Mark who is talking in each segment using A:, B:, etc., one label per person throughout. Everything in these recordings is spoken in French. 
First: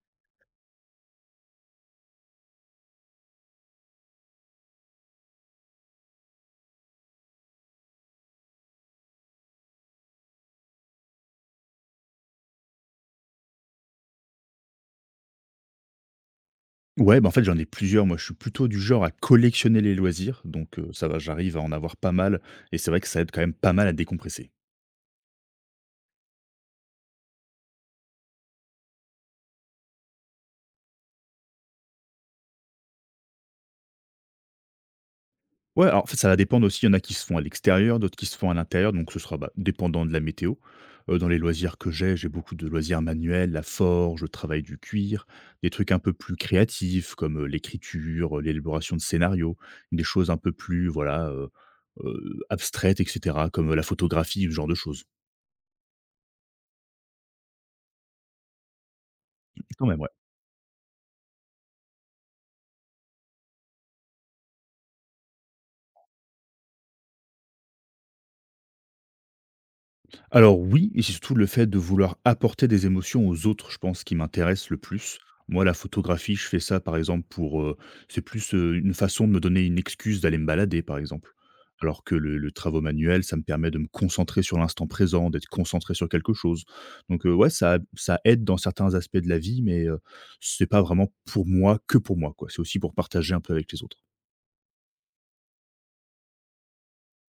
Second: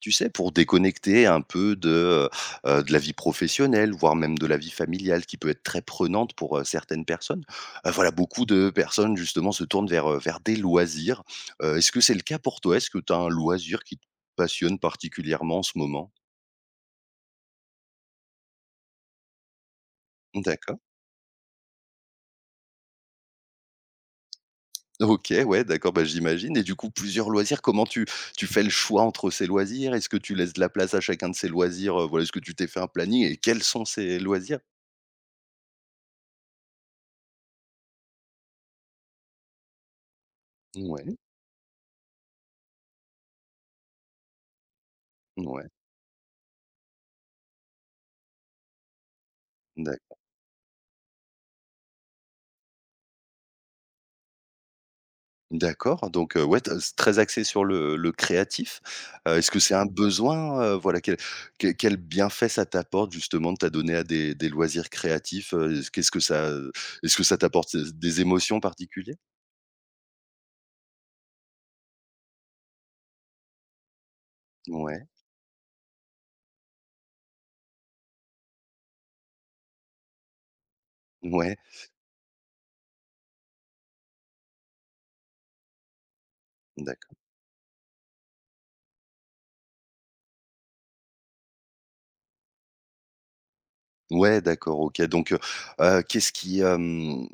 A: Tu sais, pour déconnecter un peu de de la vie professionnelle, voire même de la vie familiale qui peut être très prenante pour, certaines personnes. Voilà, Beaucoup de personnes justement se tournent vers des loisirs. Est-ce que c'est le cas pour toi? Est-ce que tu as un loisir qui te passionne particulièrement en ce moment?
B: Ouais, bah, en fait, j'en ai plusieurs. Moi, je suis plutôt du genre à collectionner les loisirs,
A: D'accord.
B: donc ça va, j'arrive à en avoir pas mal et c'est vrai que ça aide quand même pas mal à décompresser.
A: OK, ouais, d'accord, bah, j'imagine et du coup, plusieurs loisirs, comment tu fais le choix entre ces loisirs? Est-ce que tu laisses de la place à chacun de ces loisirs? Voilà, est-ce que tu t'es fait un planning et quels sont ces loisirs?
B: Ouais, alors, en fait, ça va dépendre aussi, il y en a qui se font à l'extérieur, d'autres qui se font à l'intérieur, donc ce sera, bah, dépendant de la météo.
A: Ouais,
B: Dans les loisirs que j'ai beaucoup de loisirs manuels, la forge, le travail du cuir,
A: ouais,
B: des trucs un peu plus créatifs comme, l'écriture, l'élaboration de scénarios, des
A: d'accord.
B: choses un peu plus, voilà, abstraites et cetera, comme, la photographie, ce genre de choses.
A: D'accord, donc ouais, tu c'est très axé sur le créatif. Est-ce que c'est un
B: Quand
A: Mmh.
B: même, ouais.
A: besoin, voilà, quel bienfait ça t'apporte justement de t'adonner à des loisirs créatifs, qu'est-ce que est-ce que ça t'apporte des émotions particulières?
B: Alors oui, et c'est surtout le fait de vouloir apporter des émotions aux autres, je pense, qui m'intéresse le
A: Ouais,
B: plus. Moi, la photographie, je fais ça, par exemple, pour... c'est plus une façon de me donner une excuse d'aller me balader, par exemple.
A: ouais,
B: Alors que le travaux manuel, ça me permet de me concentrer sur l'instant présent, d'être concentré sur quelque chose.
A: d'accord.
B: Donc ouais, ça aide dans certains aspects de la vie, mais c'est pas vraiment pour moi, que pour moi, quoi. C'est aussi pour partager un peu avec les autres.
A: Ouais, d'accord, OK. Donc, qu'est-ce qui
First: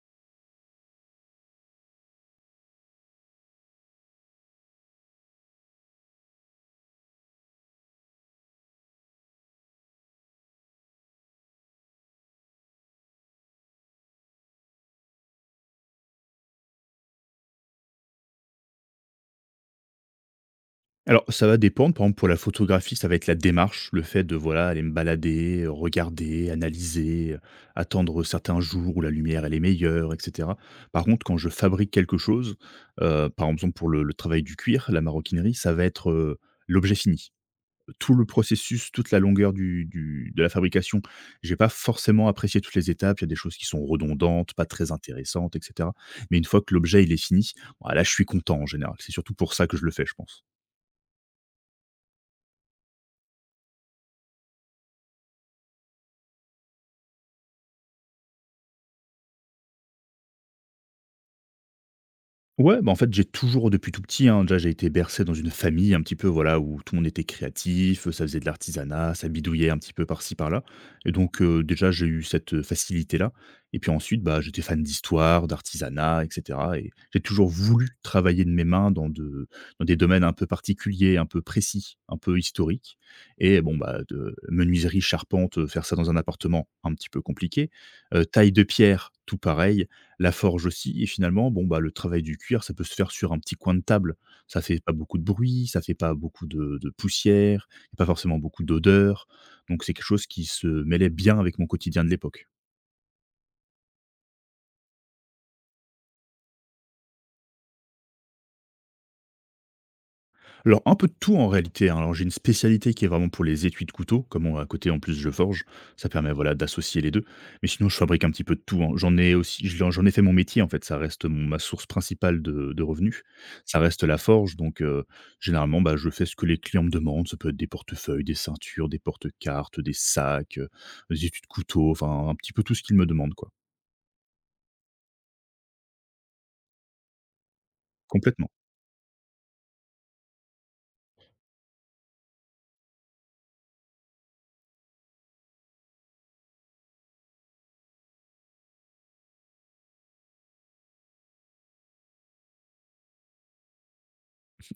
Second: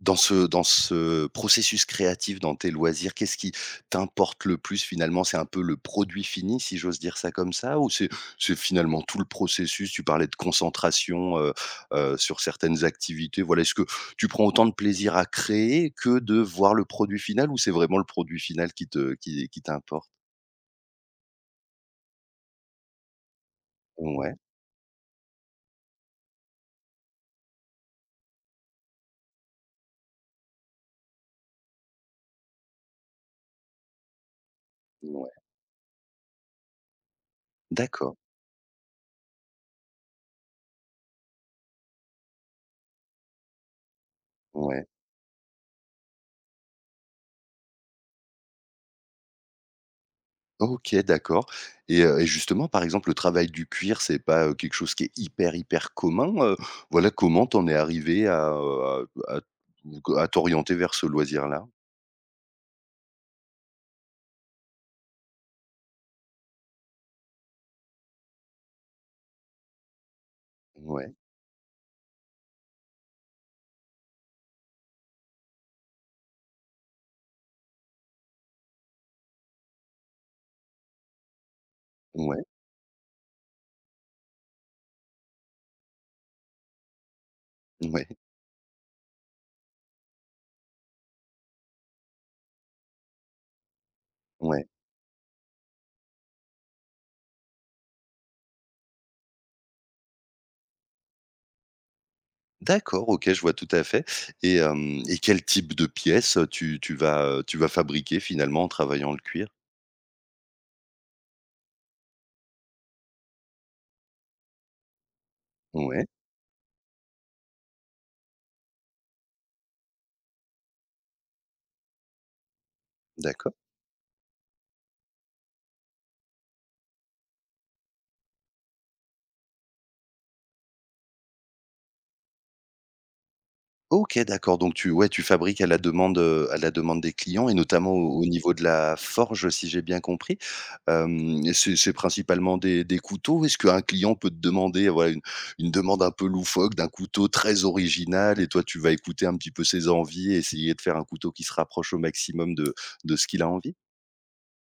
A: dans ce processus créatif, dans tes loisirs, qu'est-ce qui t'importe le plus finalement? C'est un peu le produit fini, si j'ose dire ça comme ça? Ou c'est finalement tout le processus? Tu parlais de concentration, sur certaines activités, voilà. Est-ce que tu prends autant de plaisir à créer que de voir le produit final ou c'est vraiment le produit final qui te qui t'importe?
B: Alors, ça va dépendre. Par exemple, pour la photographie, ça va être la démarche, le fait
A: Ouais,
B: de voilà, aller me balader, regarder, analyser, attendre certains jours où la lumière elle est meilleure et cetera. Par contre, quand je fabrique quelque chose, par exemple pour le travail du cuir, la
A: ouais.
B: maroquinerie, ça va être, l'objet fini. Tout
A: D'accord,
B: le processus, toute la longueur du de la fabrication, j'ai pas forcément apprécié toutes les étapes. Il y a des choses qui sont redondantes, pas
A: ouais.
B: très intéressantes et cetera. Mais une fois que l'objet il est fini, bah, là je suis content en général. C'est surtout pour ça que je le fais, je pense.
A: OK, d'accord et justement, par exemple, le travail du cuir, c'est pas, quelque chose qui est hyper, hyper commun, voilà, comment t'en es arrivé à, à t'orienter vers ce loisir-là?
B: Ouais, bah, en fait, j'ai toujours depuis tout petit, hein, déjà j'ai été bercé dans une famille un petit peu, voilà, où tout le monde était créatif, ça faisait de l'artisanat, ça bidouillait un petit peu par-ci par-là.
A: Ouais,
B: Et donc déjà j'ai eu cette, facilité-là. Et puis ensuite, bah, j'étais fan d'histoire, d'artisanat, et cetera et j'ai toujours voulu travailler de mes mains dans des domaines un peu particuliers, un peu précis, un peu
A: ouais,
B: historiques. Et bon, bah, de menuiserie, charpente, faire ça dans un appartement, un petit peu compliqué.
A: ouais,
B: Taille de pierre, tout pareil la forge aussi et finalement, bon, bah, le travail du cuir, ça peut se faire sur un petit coin de table. Ça
A: ouais.
B: fait pas beaucoup de bruit, ça fait pas beaucoup de poussière, y a pas forcément beaucoup d'odeur, donc c'est quelque chose qui se mêlait bien avec mon quotidien de l'époque.
A: D'accord, OK, je vois tout à fait et hem et quel type de pièces, tu vas fabriquer finalement en travaillant le cuir?
B: Alors, un peu de tout en réalité, hein. Alors, j'ai une spécialité qui est vraiment pour les étuis de couteau, à côté en plus je forge,
A: Ouais,
B: ça permet voilà d'associer les deux. Mais sinon, je fabrique un petit peu de tout, hein. J'en ai aussi, j'en ai fait mon métier en fait. Ça reste ma source principale de revenus.
A: d'accord.
B: Ça reste la forge, donc généralement, bah, je fais ce que les clients me demandent. Ça peut être des portefeuilles, des ceintures, des porte-cartes, des sacs, des étuis de couteau, enfin un petit peu tout ce qu'ils me demandent quoi.
A: OK, d'accord, donc tu ouais, tu fabriques à la demande des clients et notamment au
B: Complètement.
A: niveau de la forge, si j'ai bien compris. Hem, c'est principalement des couteaux? Est-ce qu'un client peut te demander, voilà, une demande un peu loufoque d'un couteau très original et toi, tu vas écouter un petit peu ses envies et essayer de faire un couteau qui se rapproche au maximum de ce qu'il a envie?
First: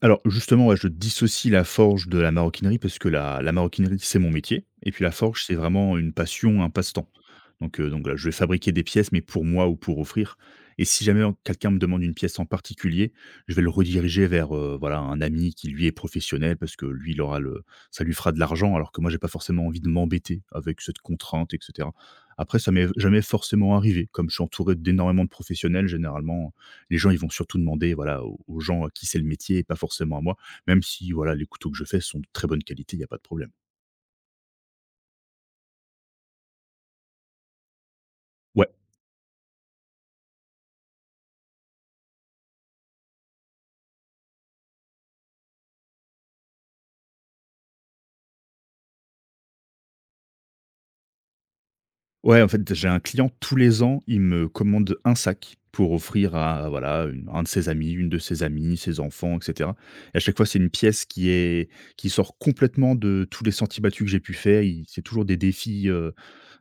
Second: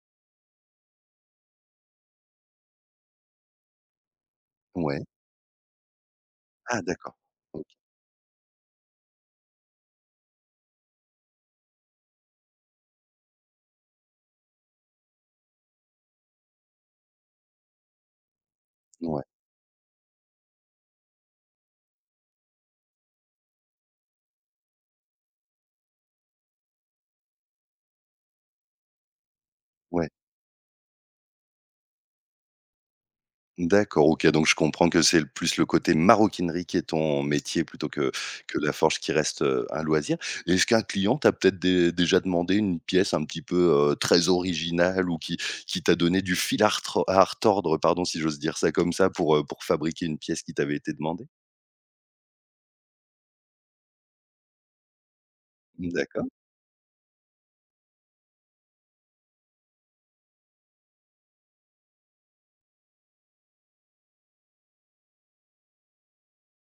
B: Alors justement, ouais, je dissocie la forge de la maroquinerie parce que la maroquinerie, c'est mon métier et
A: Ouais.
B: puis la forge, c'est vraiment une passion, un
A: Ah
B: passe-temps.
A: d'accord. OK.
B: Donc voilà, je vais fabriquer des pièces, mais pour moi ou pour offrir et si jamais quelqu'un me demande une pièce en particulier, je vais le rediriger vers, voilà, un ami qui lui est professionnel parce que lui, il aura le ça lui fera de l'argent alors que moi, j'ai
A: Ouais,
B: pas forcément envie de m'embêter avec cette contrainte et cetera. Après ça m'est jamais forcément arrivé, comme je suis entouré d'énormément de professionnels, généralement les gens, ils vont surtout demander, voilà, aux gens à qui c'est le métier et pas
A: ouais.
B: forcément à moi, même si, voilà, les couteaux que je fais sont de très bonne qualité, il n'y a pas de problème.
A: D'accord, OK, donc je comprends que c'est le plus le côté maroquinerie qui est ton métier plutôt que la forge qui reste, un loisir. Est-ce qu'un client t'a peut-être dé déjà demandé une pièce un petit peu, très originale ou qui t'a donné du fil à retro à retordre, pardon, si j'ose dire ça comme ça, pour fabriquer une pièce qui t'avait été demandée?
B: Ouais, en fait, j'ai un client tous les ans, il me commande un sac pour
A: D'accord,
B: offrir à voilà, un de ses amis, une de ses amies, ses enfants, etc. Et à chaque fois, c'est une pièce qui sort complètement de tous les sentiers battus que j'ai pu faire. C'est toujours des défis.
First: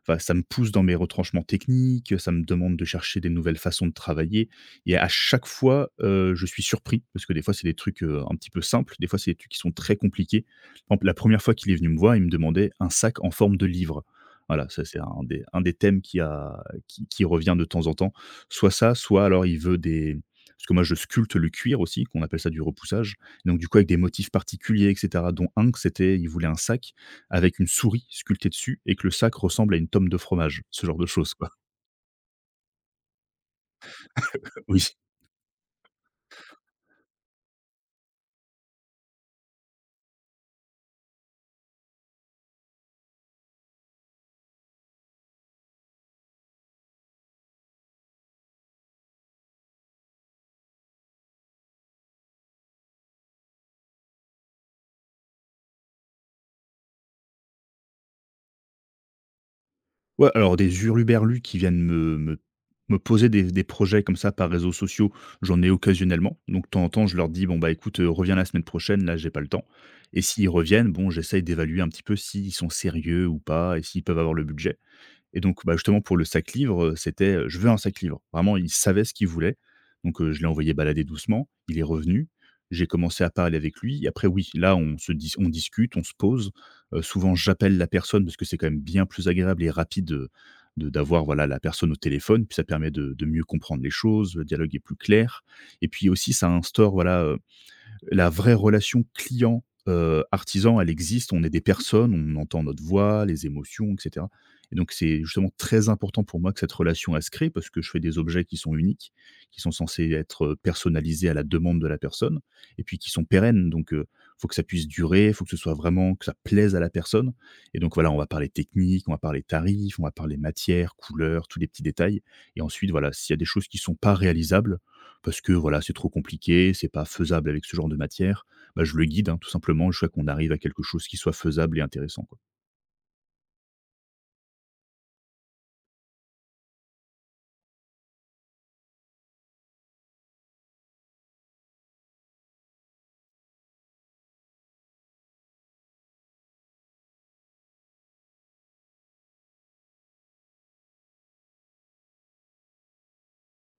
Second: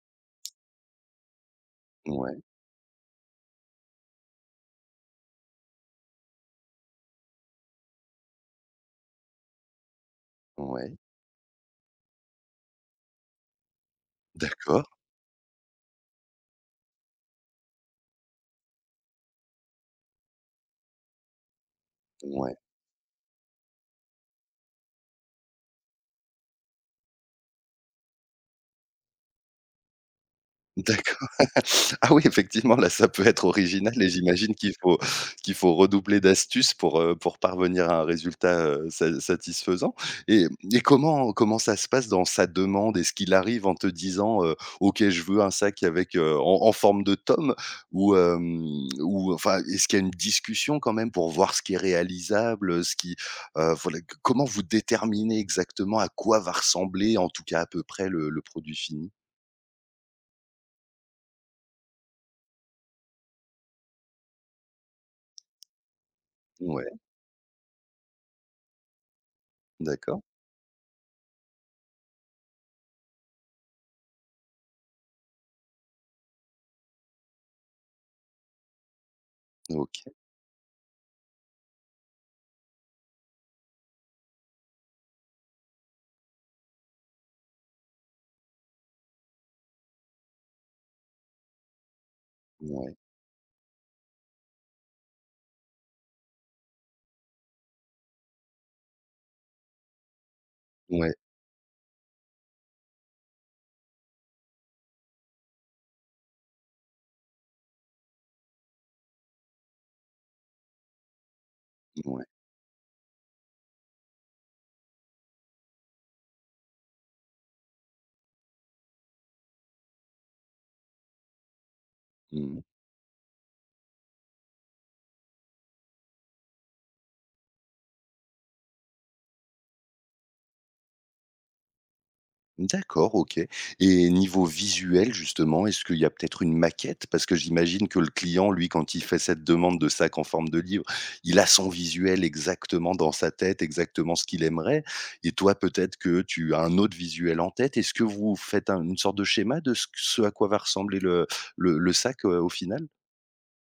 B: Enfin, ça me pousse dans mes retranchements techniques. Ça
A: ouais,
B: me demande de chercher des nouvelles façons de travailler. Et à chaque fois, je suis surpris parce que des fois, c'est des trucs un petit peu simples. Des fois, c'est des trucs qui sont très compliqués. Par
A: ouais,
B: exemple, la première fois qu'il est venu me voir, il me demandait un sac en forme de livre. Voilà, ça
A: d'accord,
B: c'est un des thèmes qui a qui qui revient de temps en temps. Soit ça, soit alors il veut des parce que moi je sculpte le cuir aussi, qu'on appelle ça
A: ouais.
B: du repoussage. Donc du coup avec des motifs particuliers et cetera, dont un que c'était il voulait un sac avec une souris sculptée dessus et que le sac ressemble à une tome de fromage, ce genre de
A: D'accord.
B: choses quoi.
A: Ah oui, effectivement, là, ça peut être original et j'imagine qu'il
B: Oui.
A: faut qu'il faut redoubler d'astuces pour parvenir à un résultat, sa satisfaisant et comment comment ça se passe dans sa demande? Est-ce qu'il arrive en te disant, «OK, je veux un sac avec, en en forme de tome» ou ou enfin, est-ce qu'il y a une discussion quand même pour voir ce qui est réalisable, ce qui, voilà, c comment vous déterminez exactement à quoi va ressembler, en tout cas à peu près, le produit fini?
B: Ouais, alors des hurluberlus qui viennent me poser des projets comme ça par réseaux sociaux, j'en ai occasionnellement. Donc, de temps en
A: Ouais,
B: temps, je leur dis: «Bon, bah, écoute, reviens la semaine prochaine, là, j'ai pas le temps»
A: d'accord.
B: et s'ils reviennent, bon, j'essaye d'évaluer un petit peu s'ils sont sérieux ou pas et s'ils peuvent avoir le budget et donc, bah, justement, pour le sac livre, c'était: «Je veux un sac livre. Vraiment, il savait ce qu'il voulait.
A: OK,
B: Donc, je l'ai envoyé balader doucement. Il est revenu. J'ai commencé à parler avec lui et après oui, là, on discute, on se pose. Souvent, j'appelle la personne parce que c'est quand même bien plus agréable et rapide, de d'avoir, voilà, la personne au téléphone. Puis ça permet
A: ouais,
B: de mieux comprendre les choses, le dialogue est plus clair et puis aussi ça instaure, voilà, la vraie relation client, artisan, elle
A: ouais,
B: existe. On est des personnes, on entend notre voix, les émotions, et cetera et donc c'est justement très important pour moi que cette relation, elle se crée parce que je fais des objets qui sont uniques, qui sont censés être, personnalisés à la demande de la
A: ouais.
B: personne et puis qui sont pérennes. Donc, faut que ça puisse durer, il faut que ce soit vraiment que ça plaise à la personne et donc voilà, on va parler technique, on va parler tarifs, on va parler matière, couleur, tous les petits détails
A: Mmh.
B: et ensuite voilà, s'il y a des choses qui sont pas réalisables, parce que voilà, c'est trop compliqué, c'est pas faisable avec ce genre de matière, bah, je le guide, hein, tout simplement, jusqu'à qu'on arrive à quelque chose qui soit faisable et intéressant, quoi.
A: D'accord, OK et niveau visuel justement, est-ce qu'il y a peut-être une maquette? Parce que j'imagine que le client, lui, quand il fait cette demande de sac en forme de livre, il a son visuel exactement dans sa tête, exactement ce qu'il aimerait et toi, peut-être que tu as un autre visuel en tête. Est-ce que vous faites un une sorte de schéma de ce à quoi va ressembler le sac, au final?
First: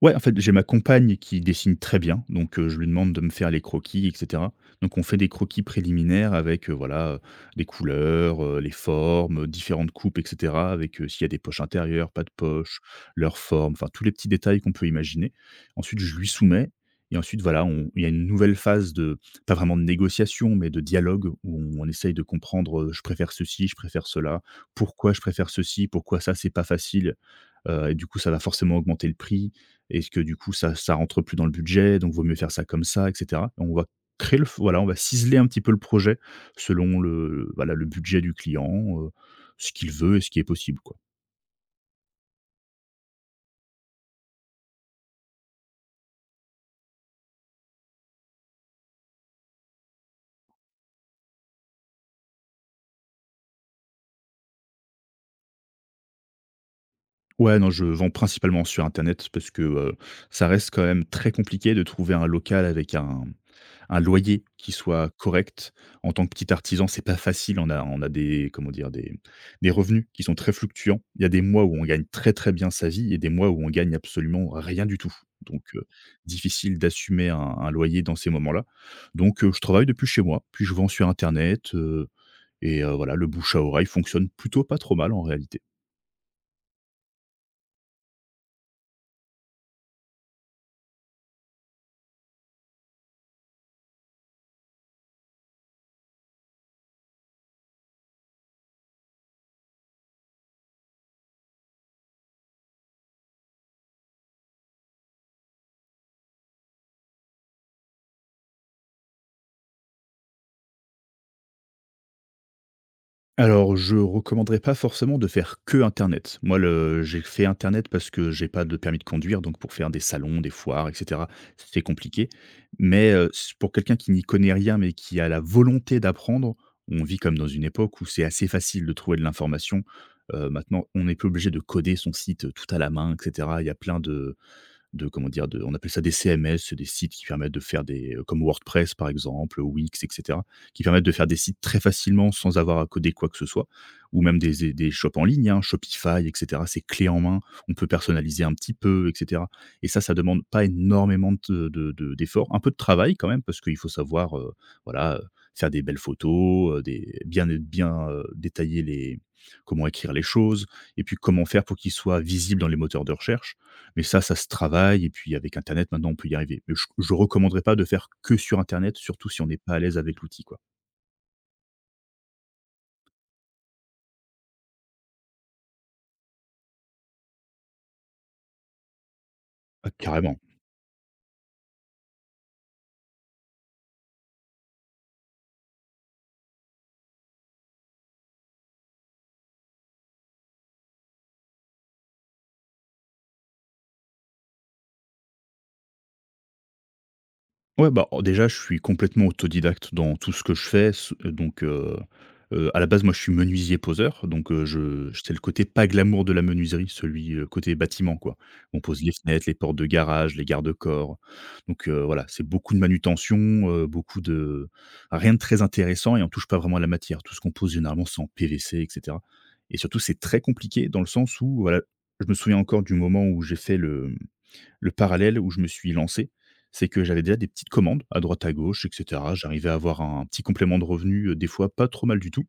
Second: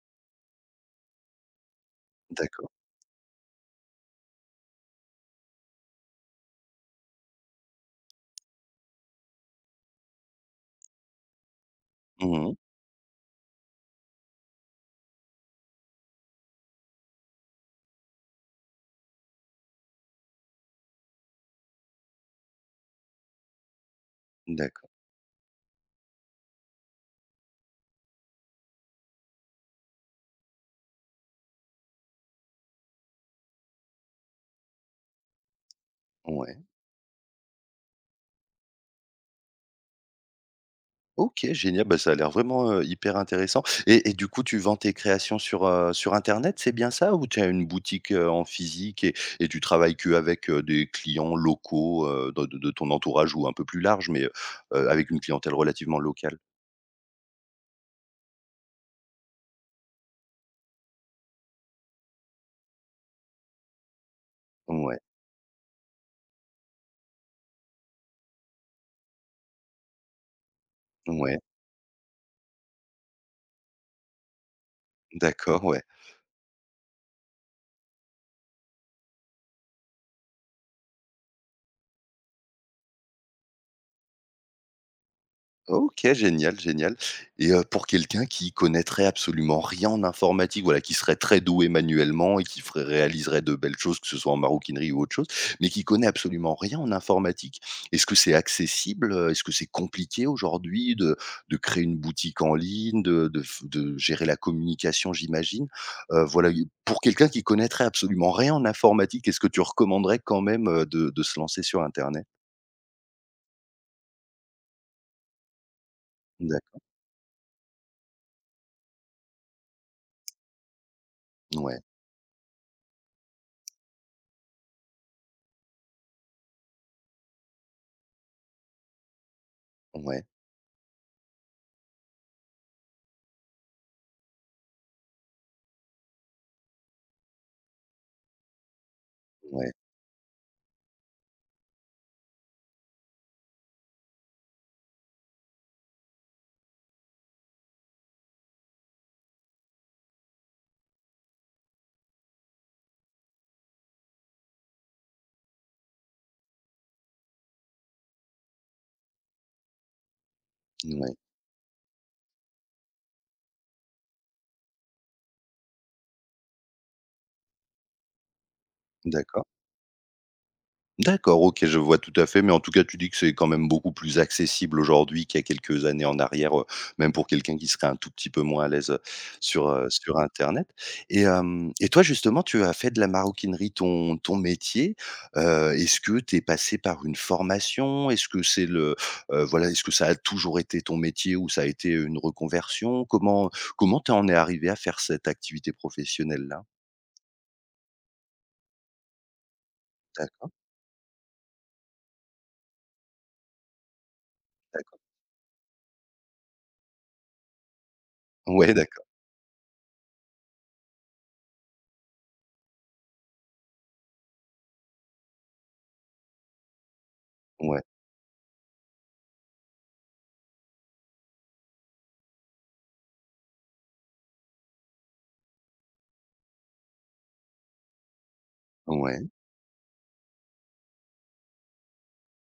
B: Ouais, en fait, j'ai ma compagne qui dessine très bien, donc
A: D'accord.
B: je lui demande de me faire les croquis et cetera. Donc on fait des croquis préliminaires avec, voilà, les couleurs, les formes, différentes coupes et cetera avec, s'il y a des poches intérieures, pas de
A: Mmh
B: poches, leur forme, enfin tous les petits détails qu'on peut imaginer. Ensuite, je lui soumets et ensuite voilà, on il y a une nouvelle phase de pas vraiment de négociation, mais de dialogue où on essaye de comprendre, je préfère ceci, je préfère cela,
A: D'accord,
B: pourquoi je préfère ceci, pourquoi ça c'est pas facile? Et du coup, ça va forcément augmenter le prix. Est-ce que du coup, ça rentre plus dans le budget, donc vaut mieux faire ça comme ça et cetera. On va ciseler un petit peu le projet
A: ouais.
B: selon le budget du client, ce qu'il veut et ce qui est possible, quoi.
A: OK, génial, bah, ça a l'air vraiment, hyper intéressant et du coup, tu vends tes créations sur, sur internet, c'est bien ça? Ou tu as une boutique, en physique et tu travailles qu'avec, des clients locaux, de ton entourage ou un peu plus large, mais, avec une clientèle relativement locale?
B: Ouais, non, je vends principalement sur internet parce que, ça reste quand même très compliqué de trouver un local avec un loyer qui
A: Ouais,
B: soit correct. En tant que petit artisan, c'est pas facile, on a des comment dire? Des revenus qui sont très fluctuants. Il y a
A: ouais,
B: des mois où on gagne très, très bien sa vie et des mois où on gagne absolument rien du tout. Donc
A: d'accord, ouais.
B: difficile d'assumer un loyer dans ces moments-là. Je travaille depuis chez moi, puis je vends sur internet, voilà, le bouche à oreille fonctionne plutôt pas trop mal en réalité.
A: OK, génial, génial et pour quelqu'un qui connaîtrait absolument rien en informatique, voilà, qui serait très doué manuellement et qui ferait réaliserait de belles choses, que ce soit en maroquinerie ou autre chose, mais qui connaît absolument rien en informatique, est-ce que c'est accessible, heu? Est-ce que c'est compliqué aujourd'hui de créer une boutique en ligne, de gérer la communication, j'imagine? Voilà, u pour quelqu'un qui connaîtrait absolument rien en informatique, est-ce que tu recommanderais quand même, de se lancer sur internet?
B: Alors, je recommanderais pas forcément de faire que internet. Moi,
A: D'accord.
B: le j'ai fait internet parce que j'ai pas de permis de conduire, donc pour faire des salons, des foires, et cetera,
A: Ouais,
B: c'est compliqué. Mais, s pour quelqu'un qui n'y connaît rien, mais qui a la volonté d'apprendre, on vit comme dans une époque où c'est assez facile de trouver de l'information.
A: ouais,
B: Maintenant, on n'est plus obligé de coder son site, tout à la main, et cetera. Il y a plein de comment dire? De, on appelle ça des CMS, des sites qui permettent de faire des, comme WordPress par exemple,
A: ouais,
B: Wix et cetera, qui permettent de faire des sites très facilement sans avoir à coder quoi que ce soit ou même des shops en ligne, hein, Shopify et cetera. C'est clé en main, on peut personnaliser un petit peu et cetera, et ça demande pas énormément de d'efforts, un peu de travail quand même parce qu'il faut savoir, voilà, faire des belles photos, des bien é bien, détailler les, comment écrire les choses, et
A: ouais,
B: puis comment faire pour qu'ils soient visibles dans les moteurs de recherche, mais ça se travaille et puis avec internet, maintenant, on peut y arriver. Mais je recommanderais pas de faire que sur internet, surtout si
A: d'accord.
B: on n'est pas à l'aise avec l'outil, quoi.
A: D'accord, OK, je vois tout à fait, mais en tout cas, tu dis que c'est quand même beaucoup plus accessible aujourd'hui qu'il y a quelques années en arrière, même pour quelqu'un qui serait un tout petit peu moins à l'aise,
B: Ah,
A: sur
B: carrément.
A: internet et hem et toi, justement, tu as fait de la maroquinerie ton métier, est-ce que tu es passé par une formation? Est-ce que c'est le voilà, est-ce que ça a toujours été ton métier ou ça a été une reconversion? Comment comment t'en es arrivé à faire cette activité professionnelle-là?
B: Ouais, bah, en déjà, je suis complètement autodidacte dans tout ce
A: D'accord,
B: que je fais, s donc à la base, moi, je suis menuisier poseur, donc
A: d'accord.
B: je c'est le côté pas glamour de la menuiserie, celui, côté bâtiment, quoi.
A: Ouais,
B: On pose
A: d'accord.
B: les fenêtres, les portes de garage, les garde-corps, voilà, c'est beaucoup de manutention, beaucoup de rien de très intéressant et on touche pas vraiment à la matière. Tout ce qu'on pose,
A: Ouais,
B: généralement, c'est en PVC et cetera, et surtout, c'est très compliqué dans le sens où, voilà, je me souviens encore du moment où j'ai fait le parallèle où je me suis lancé, c'est que j'avais déjà des petites commandes à droite à gauche et
A: ouais,
B: cetera. J'arrivais à avoir un petit complément de revenu, des fois pas trop mal du tout.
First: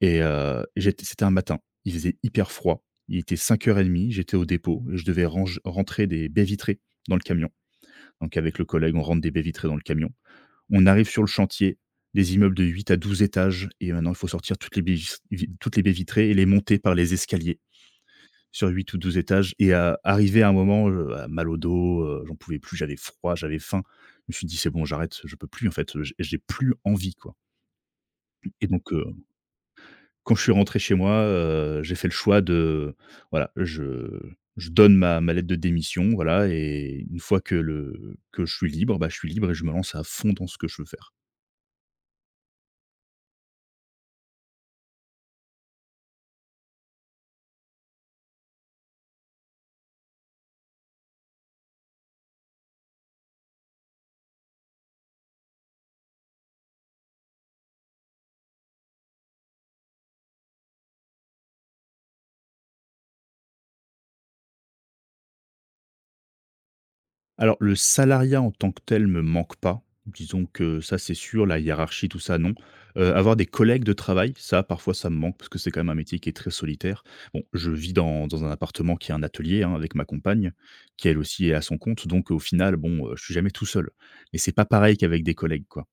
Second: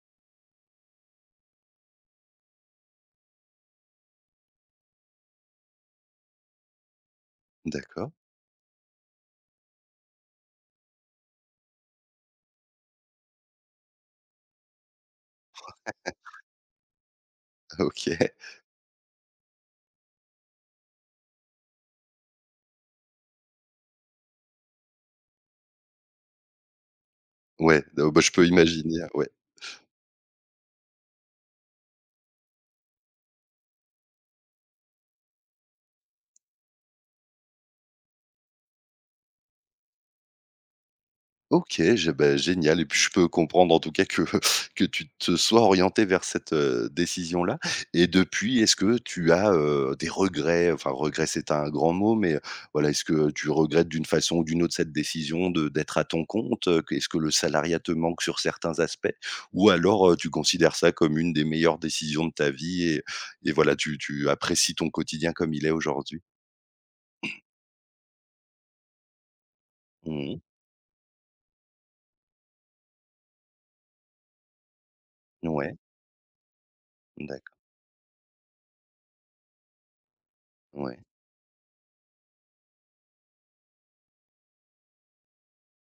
B: Et j'étais C'était un matin, il faisait hyper froid, il était 5:30, j'étais au dépôt et je devais range rentrer des baies vitrées dans le camion.
A: d'accord.
B: Donc avec le collègue, on rentre des baies vitrées dans le camion. On arrive sur le chantier, des immeubles de 8 à 12 étages et maintenant il faut sortir toutes les baies vitrées et les monter par les escaliers
A: OK.
B: sur 8 ou 12 étages et à arrivé à un moment, à mal au dos, j'en pouvais plus, j'avais froid, j'avais faim. Je me suis dit: «C'est bon, j'arrête, je peux plus en fait, j'ai plus envie quoi».
A: Ouais, bah, je peux
B: et donc
A: imaginer,
B: heu,
A: ouais.
B: Quand je suis rentré chez moi, j'ai fait le choix de voilà, je donne ma lettre de démission, voilà, et une fois que le que je suis libre, bah, je suis libre et je me lance à fond dans ce que je veux faire.
A: OK, gé bah, génial et puis je peux comprendre en tout cas que que tu te sois orienté vers cette, décision-là et depuis, est-ce que tu as, des regrets? Enfin, regrets, c'est un grand mot, mais, voilà, est-ce que tu regrettes d'une façon ou d'une autre cette décision de d'être à ton compte? Est-ce que le salariat te manque sur certains aspects? Ou alors, tu considères ça comme une des meilleures décisions de ta vie et voilà, tu apprécies ton quotidien comme il est aujourd'hui?
B: Alors, le salariat en tant que tel me manque pas.
A: Mmh
B: Disons que ça, c'est sûr, la hiérarchie, tout ça, non. Avoir des collègues de travail, ça, parfois, ça me manque parce que c'est
A: Ouais,
B: quand même un métier qui est très solitaire. Bon,
A: d'accord,
B: je vis dans un appartement qui a un atelier, hein, avec ma compagne,
A: ouais.
B: qui elle aussi est à son compte, donc au final, bon, je suis jamais tout seul. Mais c'est pas pareil qu'avec des collègues, quoi,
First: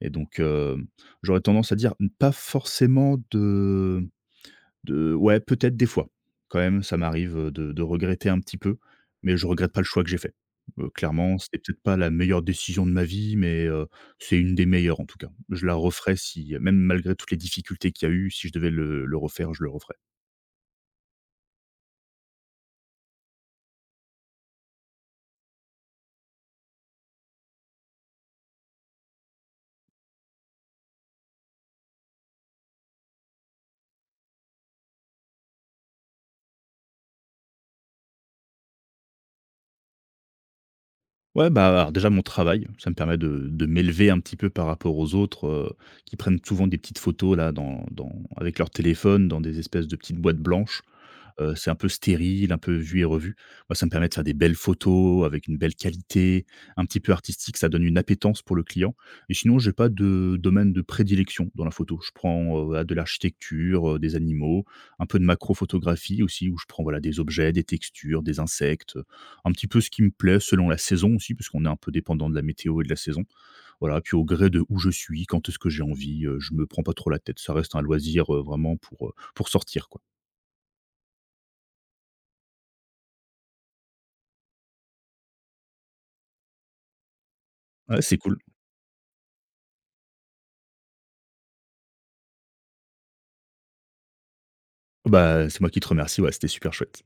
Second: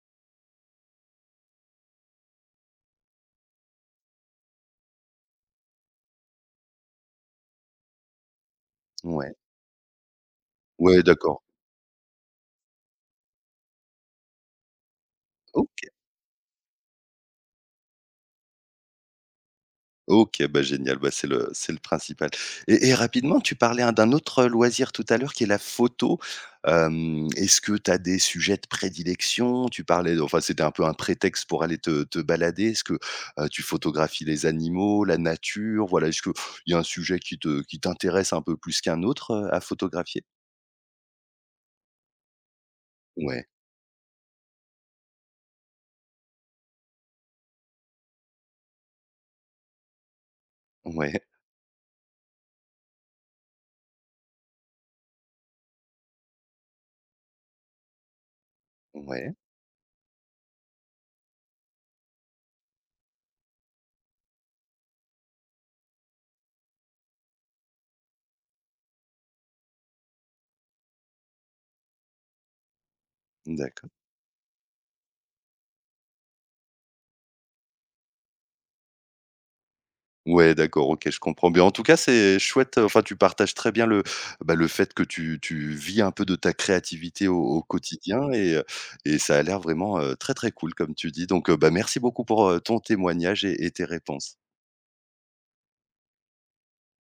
B: et donc, j'aurais tendance à dire, pas forcément de ouais, peut-être des fois. Quand même, ça m'arrive, de regretter un petit peu,
A: Ouais.
B: mais je regrette pas le choix que j'ai fait.
A: Ouais,
B: Clairement,
A: d'accord.
B: c'était peut-être pas la meilleure décision de ma vie, mais c'est une des meilleures en tout cas. Je la
A: OK.
B: referais, si même malgré toutes les difficultés qu'il y a eu, si je devais le refaire, je le referais.
A: OK, bah, génial, bah, c'est le principal et rapidement, tu parlais, hein, d'un autre loisir tout à l'heure qui est la photo. Hem, est-ce que tu as des sujets de prédilection? Tu parlais enfin, c'était un peu un prétexte pour aller te balader. Est-ce que, tu photographies les animaux, la nature? Voilà, est-ce qu'il y a un sujet qui t'intéresse un peu plus qu'un autre, à photographier?
B: Ouais, bah, alors déjà mon travail, ça me permet
A: Ouais,
B: de m'élever un petit peu par rapport aux autres, qui prennent souvent des petites photos là dans avec leur téléphone, dans des espèces de petites boîtes blanches.
A: ouais,
B: C'est un peu stérile, un peu vu et revu. Moi, ça me permet de faire des belles photos avec une belle qualité, un petit peu artistique. Ça donne une appétence pour le client et
A: ouais,
B: sinon, j'ai pas de domaine de prédilection dans la photo. Je prends, voilà, de l'architecture, des animaux, un peu de macrophotographie aussi où je prends, voilà, des objets, des textures, des insectes, un petit peu ce qui me plaît selon la saison aussi parce qu'on est un peu dépendant de la météo et de la saison.
A: d'accord.
B: Voilà, puis au gré de où je suis, quand est-ce que j'ai envie, je me prends pas trop la tête. Ça reste un loisir, vraiment pour sortir, quoi.
A: Ouais, d'accord, OK, je comprends bien. En tout cas, c'est chouette, enfin, tu partages très bien le, bah, le fait que tu vis un peu de ta créativité au
B: Ouais, c'est
A: quotidien
B: cool.
A: et ça a l'air vraiment, très, très cool comme tu dis. Donc bah, merci beaucoup pour, ton témoignage et tes réponses.
B: Bah, c'est moi qui te remercie, ouais, c'était super chouette.